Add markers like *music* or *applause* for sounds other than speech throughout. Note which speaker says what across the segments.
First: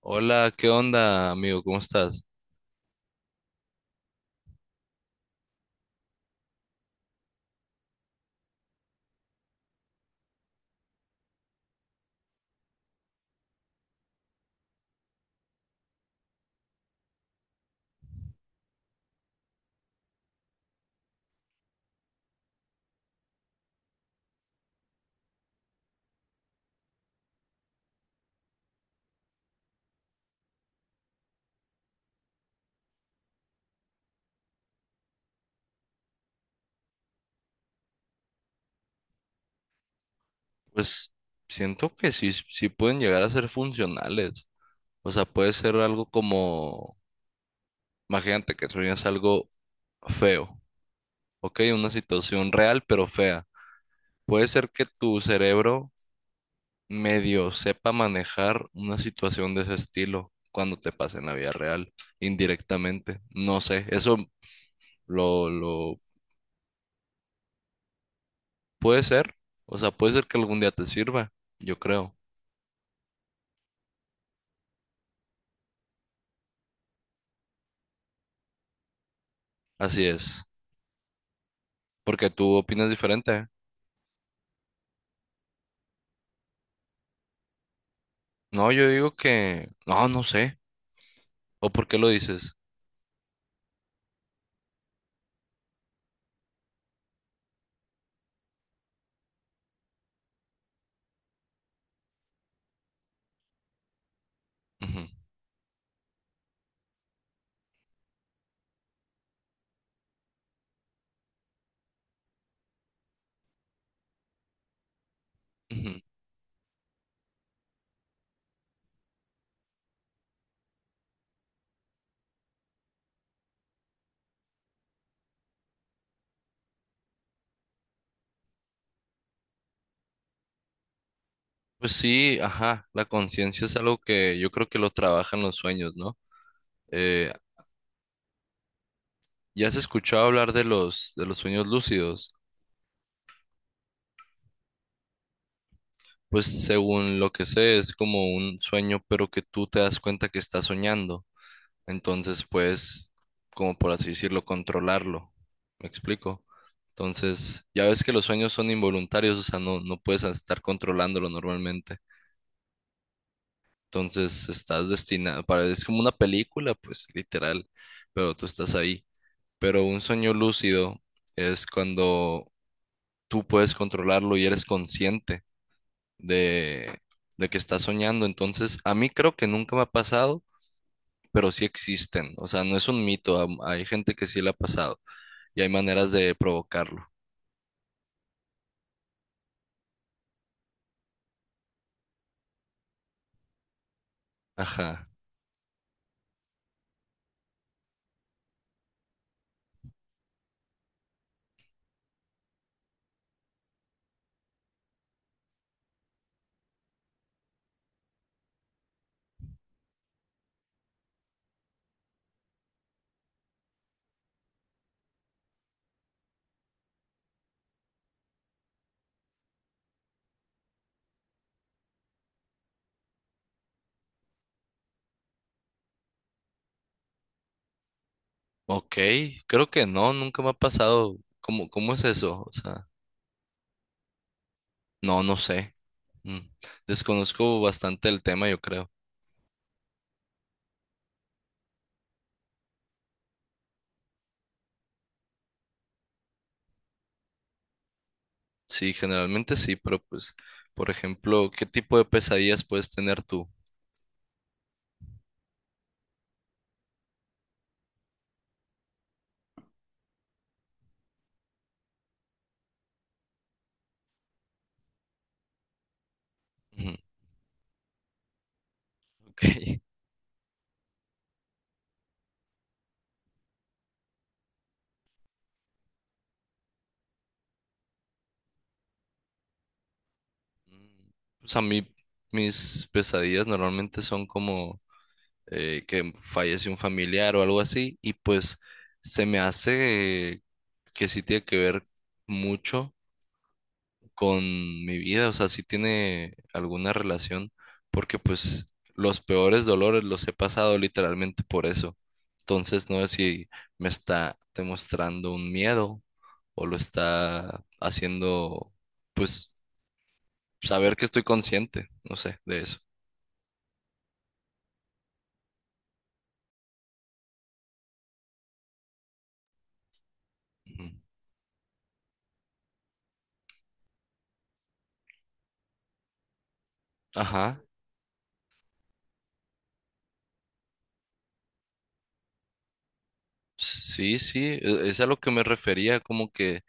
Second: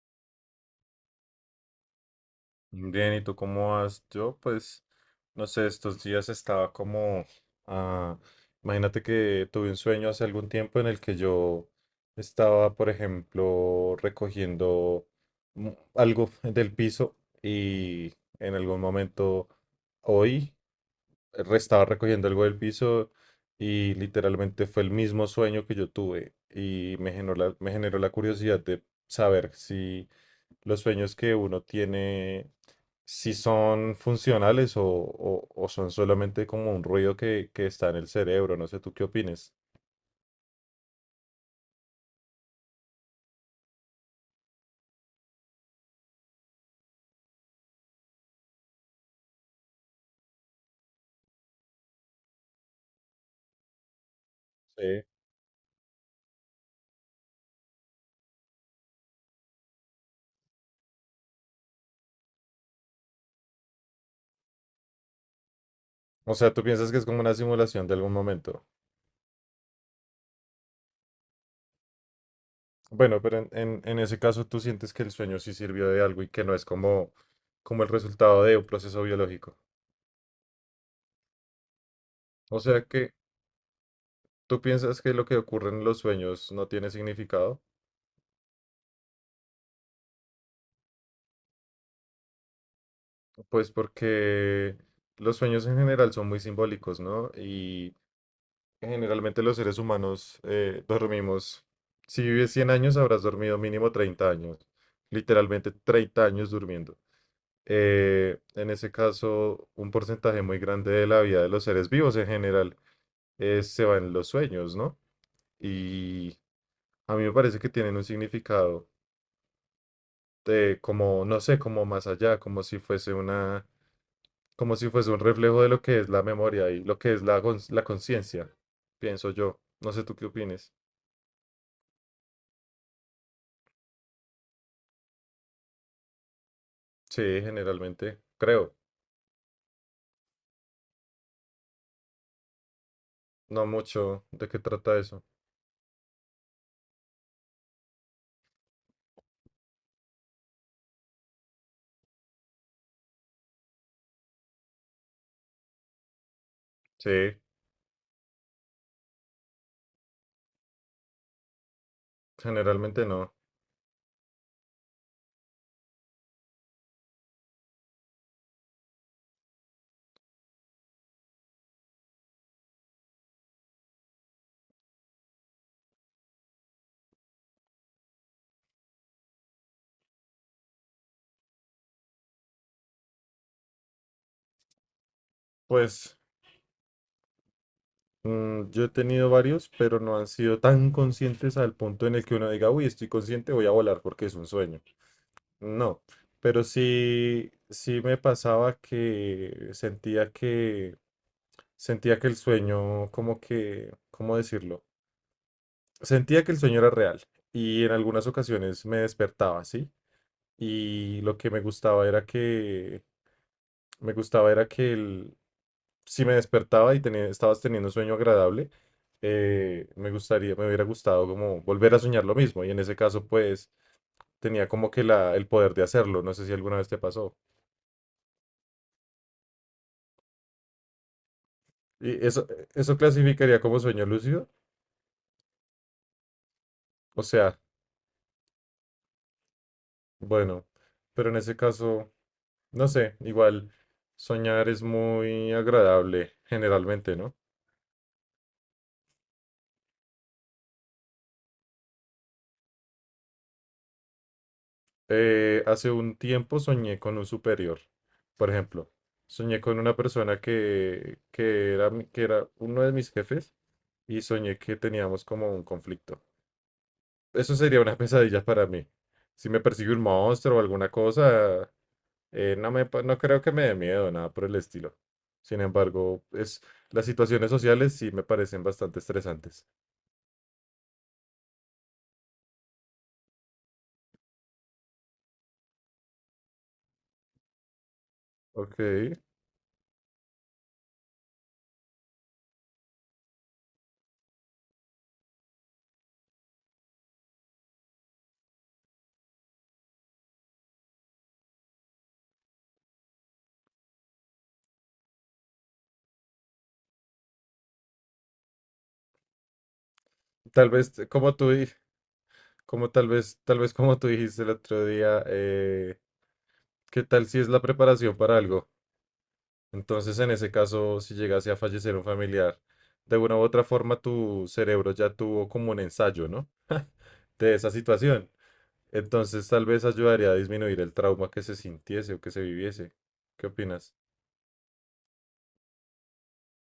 Speaker 1: Hola, ¿qué onda, amigo? ¿Cómo estás?
Speaker 2: Bien, ¿y tú cómo vas? Yo, pues, no sé, estos días estaba como, ah, imagínate que tuve un sueño hace algún tiempo en el que yo estaba, por ejemplo, recogiendo mm, algo del piso y en algún momento hoy estaba recogiendo algo del piso y literalmente fue el mismo sueño que yo tuve y me generó la curiosidad de saber si los sueños que uno tiene, si son funcionales o son solamente como un ruido que está en el cerebro. No sé, ¿tú qué opines?
Speaker 1: Pues siento que sí, sí pueden llegar a ser funcionales. O sea, puede ser algo como, imagínate que sueñas algo feo, ¿ok? Una situación real pero fea. Puede ser que
Speaker 2: Sí.
Speaker 1: tu cerebro medio sepa manejar una situación de ese estilo cuando te pase en la vida real, indirectamente. No sé, eso lo
Speaker 2: O sea, ¿tú piensas que es como una simulación de algún momento?
Speaker 1: puede ser. O sea, puede ser que algún día te sirva, yo creo.
Speaker 2: Bueno, pero en ese caso tú sientes que el sueño sí sirvió de algo y que no es como, como el resultado de un proceso biológico.
Speaker 1: Así es. Porque tú
Speaker 2: O sea
Speaker 1: opinas
Speaker 2: que
Speaker 1: diferente.
Speaker 2: tú piensas que lo que ocurre en los sueños no tiene significado,
Speaker 1: No, yo digo que, no, no sé. ¿O por qué lo dices?
Speaker 2: pues porque los sueños en general son muy simbólicos, ¿no? Y generalmente los seres humanos dormimos. Si vives 100 años, habrás dormido mínimo 30 años.
Speaker 1: Ujú,
Speaker 2: Literalmente 30 años durmiendo. En ese caso, un porcentaje muy grande de la vida de los seres vivos en general se va en los sueños, ¿no?
Speaker 1: ujú.
Speaker 2: Y a mí me parece que tienen un significado de como, no sé, como más allá, como si fuese un reflejo de lo que es la memoria y lo que es la conciencia, pienso yo. No sé tú qué opines.
Speaker 1: Pues sí, ajá, la conciencia es algo que yo creo que lo trabajan los sueños, ¿no?
Speaker 2: Sí,
Speaker 1: Eh,
Speaker 2: generalmente, creo,
Speaker 1: ¿Ya has escuchado hablar de de los sueños lúcidos?
Speaker 2: no mucho de qué trata eso.
Speaker 1: Pues según lo que sé, es como un sueño, pero que tú te das cuenta que estás soñando. Entonces puedes, como por así decirlo, controlarlo. ¿Me explico?
Speaker 2: Sí,
Speaker 1: Entonces, ya ves que los sueños son involuntarios, o sea, no, no puedes estar controlándolo normalmente.
Speaker 2: generalmente no.
Speaker 1: Entonces, estás destinado, para, es como una película, pues, literal, pero tú estás ahí. Pero un sueño lúcido es cuando tú puedes controlarlo y eres consciente de, de que estás soñando. Entonces, a mí creo que nunca me ha pasado, pero sí existen. O sea, no es un mito, hay gente que sí le ha pasado. Y hay maneras
Speaker 2: Pues
Speaker 1: de provocarlo.
Speaker 2: yo he tenido varios, pero no han sido tan conscientes al punto en el que uno diga, uy, estoy consciente, voy a volar porque es un sueño.
Speaker 1: Ajá.
Speaker 2: No, pero sí, sí me pasaba que sentía que el sueño, como que, ¿cómo decirlo? Sentía que el sueño era real y en algunas ocasiones me despertaba, ¿sí? Y lo que me gustaba era que me gustaba era que el- si me despertaba y tenía, estabas teniendo un sueño agradable, me gustaría, me hubiera gustado como volver a soñar lo mismo. Y en ese caso, pues, tenía como que la, el poder de hacerlo. No sé si alguna vez te pasó.
Speaker 1: Ok, creo que no, nunca me ha pasado. ¿Cómo, cómo es
Speaker 2: Y
Speaker 1: eso?
Speaker 2: eso,
Speaker 1: O sea,
Speaker 2: eso clasificaría como sueño lúcido.
Speaker 1: no, no sé. Mm.
Speaker 2: O sea,
Speaker 1: Desconozco bastante el tema, yo creo.
Speaker 2: bueno, pero en ese caso, no sé, igual soñar es muy agradable generalmente, ¿no?
Speaker 1: Sí, generalmente sí, pero pues, por ejemplo, ¿qué tipo de pesadillas puedes tener tú?
Speaker 2: Hace un tiempo soñé con un superior. Por ejemplo, soñé con una persona que era uno de mis jefes y soñé que teníamos como un conflicto.
Speaker 1: Ujú,
Speaker 2: Eso sería una *laughs* pesadilla para mí.
Speaker 1: ok.
Speaker 2: Si me persigue un monstruo o alguna cosa, no creo que me dé miedo, nada por el estilo. Sin embargo, las situaciones sociales sí me parecen bastante estresantes.
Speaker 1: Mm, pues a mí, mis pesadillas normalmente son como que fallece un familiar o algo así, y pues
Speaker 2: Ok.
Speaker 1: se me hace que sí tiene que ver mucho con mi vida, o sea, sí tiene alguna relación, porque pues los peores dolores los he pasado literalmente por eso. Entonces, no sé si me está demostrando un miedo o lo está haciendo, pues,
Speaker 2: Tal vez,
Speaker 1: saber que estoy
Speaker 2: como tú, di-
Speaker 1: consciente, no sé, de eso.
Speaker 2: como tal vez como tú dijiste el otro día, ¿qué tal si es la preparación para algo? Entonces, en ese
Speaker 1: Ujú.
Speaker 2: caso, si llegase a fallecer un familiar, de una u otra forma tu cerebro ya tuvo como un ensayo, ¿no? De
Speaker 1: Ajá,
Speaker 2: esa situación. Entonces, tal vez ayudaría a disminuir el trauma que se sintiese o que se viviese. ¿Qué opinas?
Speaker 1: sí, sí, es a lo que me refería, como que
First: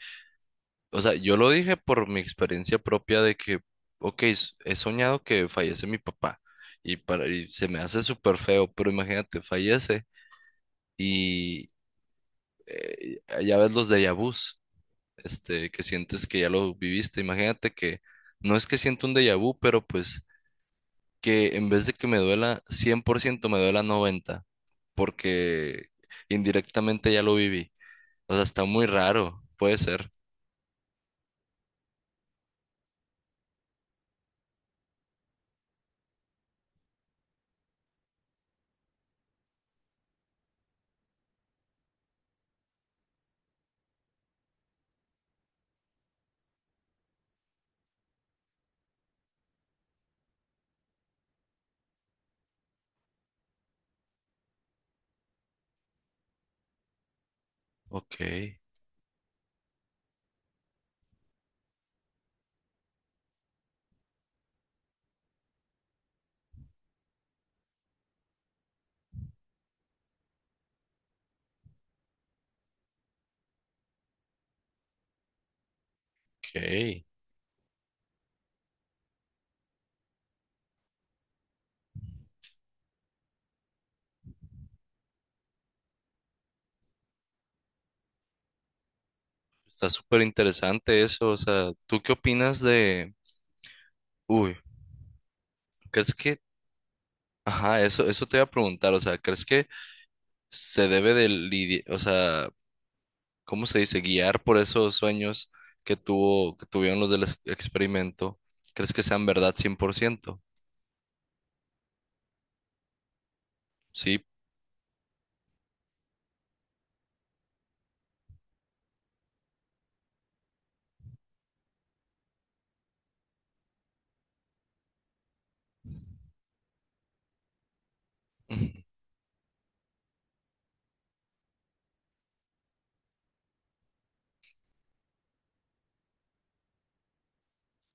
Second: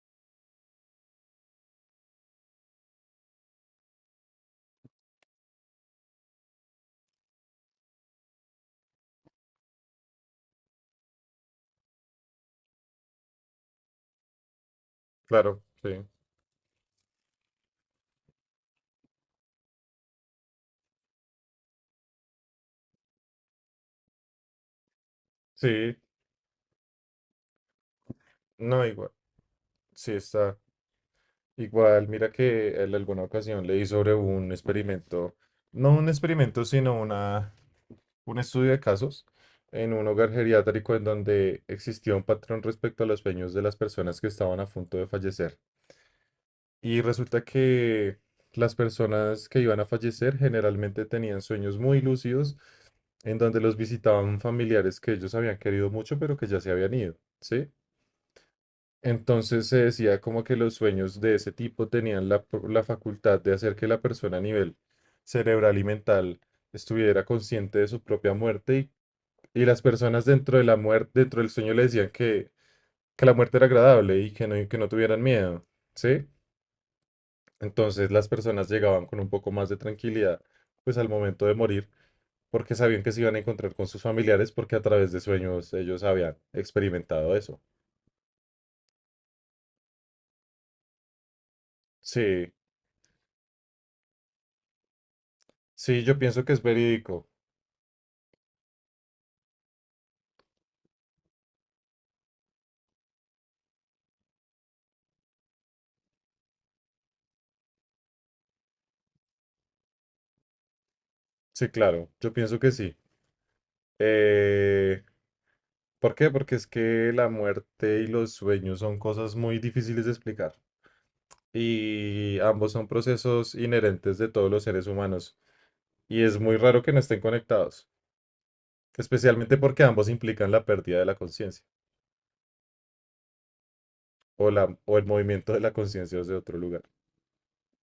Speaker 1: o sea, yo lo dije por mi experiencia propia de que, ok, he soñado que fallece mi papá y, para, y se me hace súper feo, pero imagínate, fallece y eh, ya ves los déjà vus,
Speaker 2: Claro,
Speaker 1: este, que
Speaker 2: sí.
Speaker 1: sientes que ya lo viviste. Imagínate que no es que siento un déjà vu, pero pues que en vez de que me duela 100% me duela 90%, porque
Speaker 2: Sí,
Speaker 1: indirectamente ya lo viví. O sea, está muy
Speaker 2: no, igual.
Speaker 1: raro, puede ser.
Speaker 2: Sí, está. Igual, mira que en alguna ocasión leí sobre un experimento, no un experimento, sino una un estudio de casos en un hogar geriátrico en donde existía un patrón respecto a los sueños de las personas que estaban a punto de fallecer. Y resulta que las personas que iban a fallecer generalmente tenían sueños muy lúcidos en donde los visitaban familiares que ellos habían querido mucho pero que ya se habían ido, ¿sí?
Speaker 1: Ok,
Speaker 2: Entonces se decía como que los sueños de ese tipo tenían la facultad de hacer que la persona a nivel cerebral y mental estuviera consciente de su propia muerte y las personas dentro de la muerte, dentro del sueño le decían que la muerte era agradable y que no tuvieran miedo, ¿sí?
Speaker 1: ok.
Speaker 2: Entonces las personas llegaban con un poco más de tranquilidad, pues al momento de morir, porque sabían que se iban a encontrar con sus familiares, porque a través de sueños ellos habían experimentado eso.
Speaker 1: Está súper interesante eso, o sea, ¿tú qué
Speaker 2: Sí,
Speaker 1: opinas de... Uy,
Speaker 2: sí,
Speaker 1: ¿crees
Speaker 2: yo
Speaker 1: que...
Speaker 2: pienso que es verídico.
Speaker 1: Ajá, eso te iba a preguntar, o sea, ¿crees que se debe de lidiar, o sea, ¿cómo se dice? Guiar por esos sueños que tuvo, que tuvieron los del experimento, ¿crees que sean verdad 100%?
Speaker 2: Sí, claro, yo pienso que sí.
Speaker 1: Sí,
Speaker 2: Eh, ¿Por qué? Porque es que la muerte y los sueños son cosas muy difíciles de explicar. Y ambos son procesos inherentes de todos los seres humanos y es muy raro que no estén conectados,
Speaker 1: ujú.
Speaker 2: especialmente porque ambos implican la pérdida de la conciencia o el movimiento de la conciencia desde otro lugar.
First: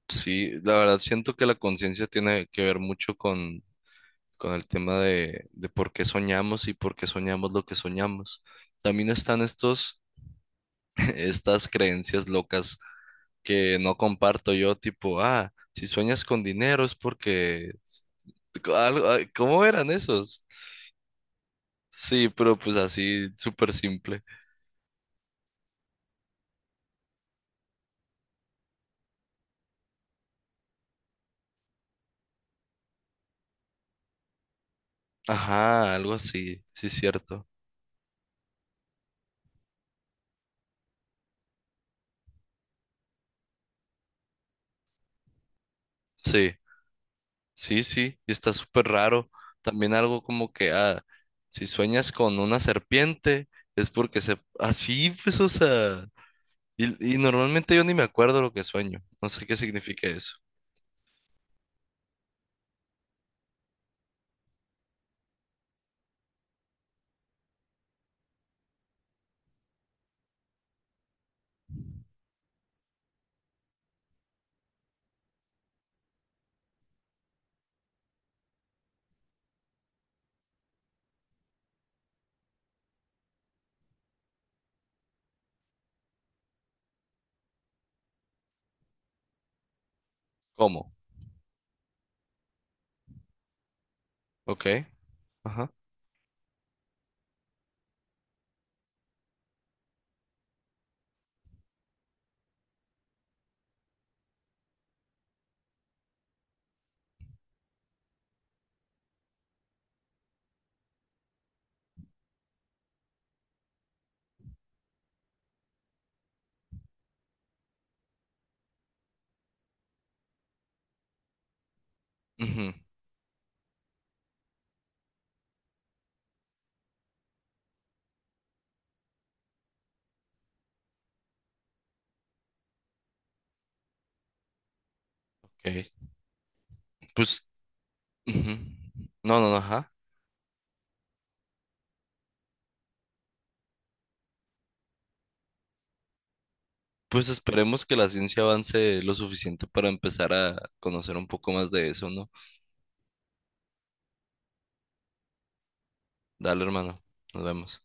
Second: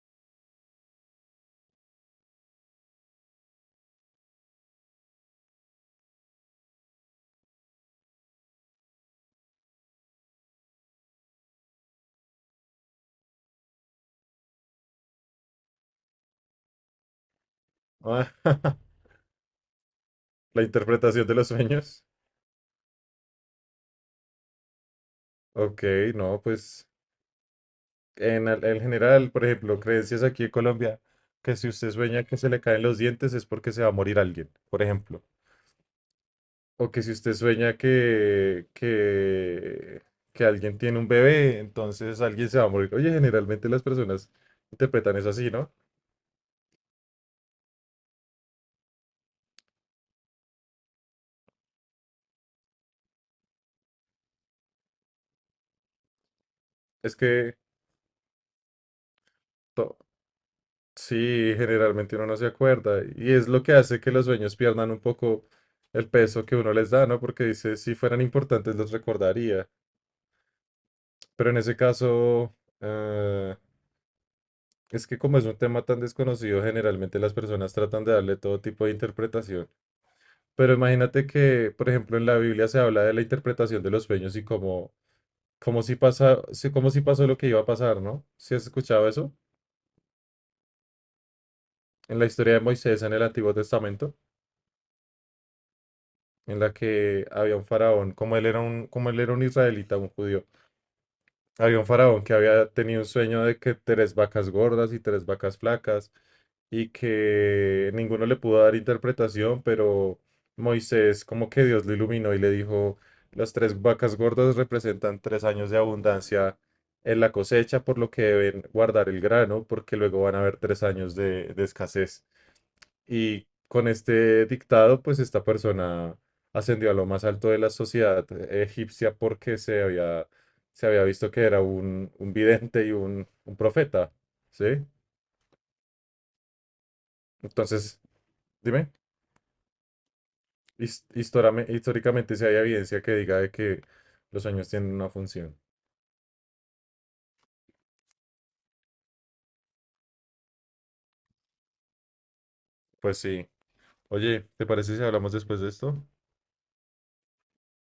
Speaker 1: Sí, la verdad siento que la conciencia tiene que ver mucho con el tema de por qué soñamos y por qué soñamos lo que soñamos. También están estos, *laughs* estas creencias locas que no comparto yo, tipo, ah, si sueñas con dinero es porque algo,
Speaker 2: *laughs*
Speaker 1: ah, ¿cómo eran esos?
Speaker 2: La interpretación de los sueños.
Speaker 1: Sí, pero pues así, súper simple.
Speaker 2: Ok, no, pues en general, por ejemplo, creencias aquí en Colombia, que si usted sueña que se le caen los dientes es porque se va a morir alguien, por ejemplo.
Speaker 1: Ajá, algo así, sí,
Speaker 2: O que si usted
Speaker 1: cierto.
Speaker 2: sueña que alguien tiene un bebé, entonces alguien se va a morir. Oye, generalmente las personas interpretan eso así, ¿no?
Speaker 1: Sí, sí, sí, y está súper raro. También algo como que, ah, si sueñas con una serpiente es porque se... Así, pues, o sea,
Speaker 2: Es
Speaker 1: y
Speaker 2: que
Speaker 1: normalmente yo ni me acuerdo lo que sueño, no sé qué
Speaker 2: to-
Speaker 1: significa eso.
Speaker 2: sí, generalmente uno no se acuerda. Y es lo que hace que los sueños pierdan un poco el peso que uno les da, ¿no? Porque dice, si fueran importantes los recordaría. Pero en ese caso, eh, es que como es un tema tan desconocido, generalmente las personas tratan de darle todo tipo de interpretación. Pero imagínate que, por ejemplo, en la Biblia se habla de la interpretación de los sueños y como, como si pasa, como si pasó lo que iba a pasar, ¿no? ¿Si has escuchado eso?
Speaker 1: ¿Cómo?
Speaker 2: En la historia de Moisés en el Antiguo Testamento,
Speaker 1: Ok, ajá.
Speaker 2: en la que había un faraón, como él era un israelita, un judío, había un faraón que había tenido un sueño de que tres vacas gordas y tres vacas flacas y que ninguno le pudo dar interpretación, pero Moisés como que Dios lo iluminó y le dijo, las tres vacas gordas representan 3 años de abundancia en la cosecha, por lo que deben guardar el grano, porque luego van a haber 3 años de escasez.
Speaker 1: Ujú,
Speaker 2: Y con este dictado, pues esta persona ascendió a lo más alto de la sociedad egipcia porque se había visto que era un vidente y un profeta, ¿sí?
Speaker 1: ok. Pues
Speaker 2: Entonces,
Speaker 1: ujú.
Speaker 2: dime,
Speaker 1: No, no, no, ajá.
Speaker 2: históricamente si hay evidencia que diga de que los sueños tienen una función.
Speaker 1: Pues esperemos que la ciencia avance lo suficiente para empezar a conocer un poco más de eso, ¿no?
Speaker 2: Pues sí. Oye, ¿te parece si hablamos después de esto?
Speaker 1: Dale, hermano. Nos vemos.